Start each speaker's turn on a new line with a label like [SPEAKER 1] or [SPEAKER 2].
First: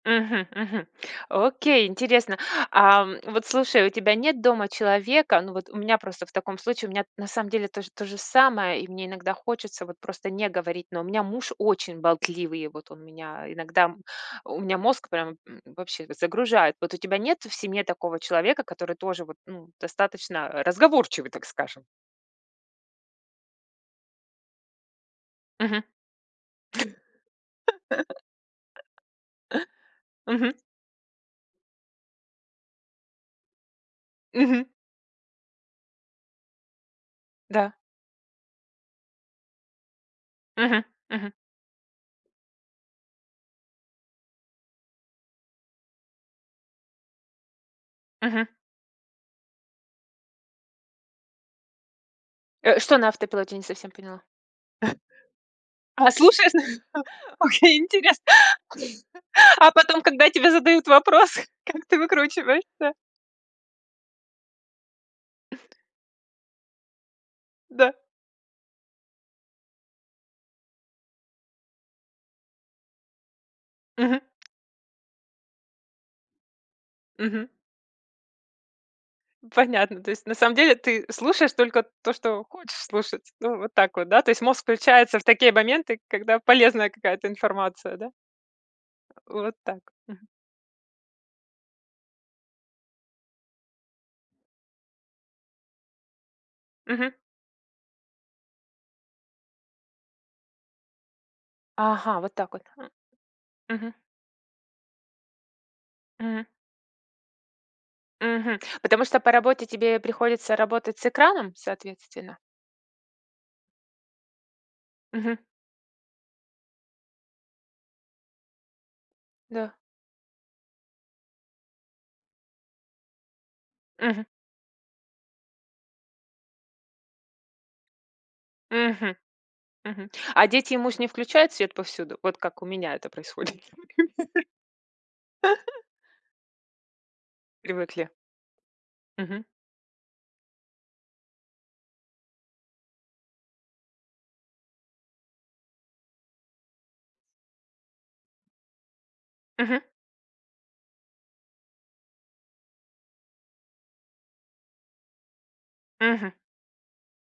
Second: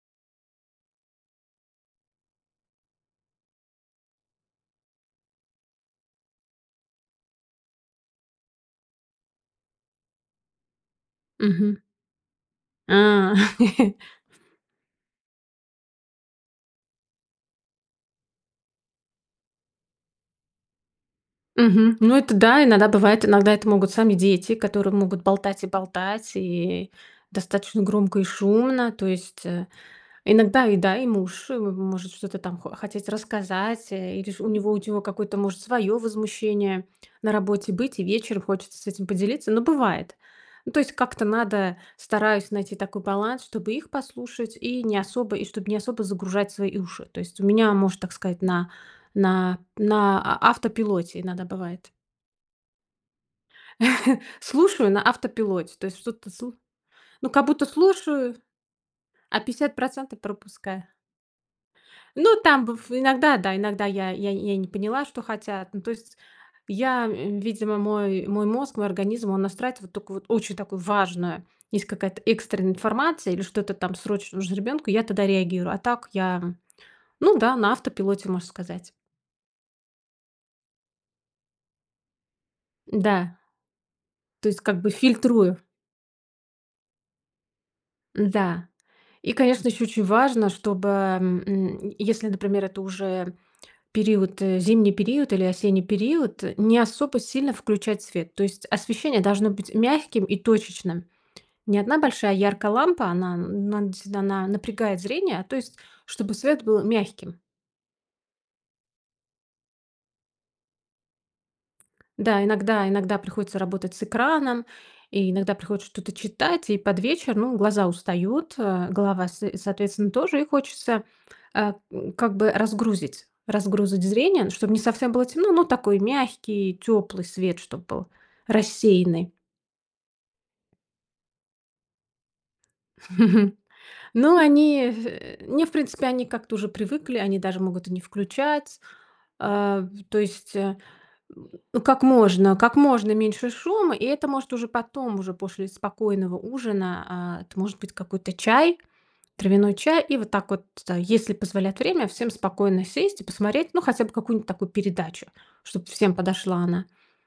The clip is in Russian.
[SPEAKER 1] Мгм мгм. Окей, интересно. А, вот слушай, у тебя нет дома человека Ну, вот у меня просто в таком случае, у меня на самом деле тож тоже самое, и мне иногда хочется вот просто не говорить, но у меня муж
[SPEAKER 2] Мгм.
[SPEAKER 1] очень болтливый, вот он
[SPEAKER 2] А.
[SPEAKER 1] меня иногда, у меня мозг прям, м, вообще загружает. Вот у тебя нет в семье такого человека, который тоже вот, ну, достаточно разговорчивый, так скажем?
[SPEAKER 2] Мгм. Ну, это да, иногда бывает, иногда это могут сами дети, которые могут болтать и
[SPEAKER 1] Мгм.
[SPEAKER 2] болтать, и достаточно громко и шумно. То есть, э,
[SPEAKER 1] Мгм.
[SPEAKER 2] иногда и, да, и муж, э, может что-то там хо хотеть рассказать, э, или ж у
[SPEAKER 1] Мгм.
[SPEAKER 2] него ут его какое-то может своё возмущение на работе
[SPEAKER 1] Да.
[SPEAKER 2] быть, и вечер хочется с этим поделиться. Ну бывает. Ну то
[SPEAKER 1] Мгм.
[SPEAKER 2] есть как-то
[SPEAKER 1] Мгм.
[SPEAKER 2] надо, стараюсь найти такой баланс, чтобы их послушать и не особо и чтоб не особо загружать свои уши. То есть у меня, можно так сказать,
[SPEAKER 1] Мгм.
[SPEAKER 2] на на на а автопилоте иногда бывает.
[SPEAKER 1] Э, что на автопилоте, я не совсем поняла?
[SPEAKER 2] Слушаю на автопилоте, то есть
[SPEAKER 1] А
[SPEAKER 2] что-то
[SPEAKER 1] cлушаешь?
[SPEAKER 2] сл ну, как будто
[SPEAKER 1] Окей, интересно.
[SPEAKER 2] слушаю, а
[SPEAKER 1] А
[SPEAKER 2] пятьдесят
[SPEAKER 1] потом,
[SPEAKER 2] процентов
[SPEAKER 1] когда тебе
[SPEAKER 2] пропускаю.
[SPEAKER 1] задают вопрос, как ты
[SPEAKER 2] Ну, там быв
[SPEAKER 1] выкручиваешься?
[SPEAKER 2] иногда, да, иногда я я я не поняла, что
[SPEAKER 1] М.
[SPEAKER 2] хотят. Ну, то есть я, э, видимо
[SPEAKER 1] Да.
[SPEAKER 2] мой мой мозг, мой организм, он настраивает вот такую вот очень такую важную, есть какая-то экстренная информация или что-то там
[SPEAKER 1] Мгм.
[SPEAKER 2] срочно нужно ребенку, я тогда реагирую. А так я, ну
[SPEAKER 1] Мгм.
[SPEAKER 2] да, на автопилоте, можно сказать.
[SPEAKER 1] Понятно. То есть, на самом деле, ты слушаешь только то, что хочешь слушать.
[SPEAKER 2] Да.
[SPEAKER 1] Вот так вот, да? То есть
[SPEAKER 2] То есть
[SPEAKER 1] мозг
[SPEAKER 2] как бы
[SPEAKER 1] включается в такие
[SPEAKER 2] фильтрую.
[SPEAKER 1] моменты, когда полезная какая-то информация, да? Э,
[SPEAKER 2] Да. И,
[SPEAKER 1] вот
[SPEAKER 2] конечно,
[SPEAKER 1] так.
[SPEAKER 2] ещё очень
[SPEAKER 1] Мгм.
[SPEAKER 2] важно, чтобы, м, если, например, это уже период- э, зимний период или осенний период,- не
[SPEAKER 1] Мгм.
[SPEAKER 2] особо сильно включать свет. То есть освещение должно быть мягким и точечным. Не 1
[SPEAKER 1] Ага,
[SPEAKER 2] большая
[SPEAKER 1] вот так вот.
[SPEAKER 2] яркая
[SPEAKER 1] Хм.
[SPEAKER 2] лампа- она на
[SPEAKER 1] Мгм.
[SPEAKER 2] действительно она напрягает зрение,- то есть чтобы
[SPEAKER 1] Мгм.
[SPEAKER 2] свет был мягким.
[SPEAKER 1] Мгм. Потому что по работе тебе приходится работать с экраном, соответственно?
[SPEAKER 2] Да, иногда иногда приходится работать с экраном и
[SPEAKER 1] Мгм.
[SPEAKER 2] иногда приходится что-то читать, и под вечер, ну, глаза устают, э, голова с
[SPEAKER 1] Да.
[SPEAKER 2] соответственно тоже, и хочется, э, как бы разгрузить разгрузить
[SPEAKER 1] Мгм.
[SPEAKER 2] зрение, чтоб не совсем было темно, но такой мягкий тёплый свет, чтоб был
[SPEAKER 1] Мгм.
[SPEAKER 2] рассеянный.
[SPEAKER 1] Мгм, а дети и муж не включают свет повсюду? Вот как у меня это происходит.
[SPEAKER 2] Но они в не в принципе они как-то уже привыкли, они даже могут и не
[SPEAKER 1] Привыкли.
[SPEAKER 2] включать.
[SPEAKER 1] Мгм.
[SPEAKER 2] Э, в то есть, э, как можно как можно меньше шума, и это, может, уже потом, уже после спокойного ужина, а, это может быть какой-то чай, травяной
[SPEAKER 1] Мгм.
[SPEAKER 2] чай. И вот так вот, если позволяет время, всем спокойно сесть и посмотреть, ну, хотя бы какую-нибудь такую передачу, чтоб всем
[SPEAKER 1] Мгм.
[SPEAKER 2] подошла она.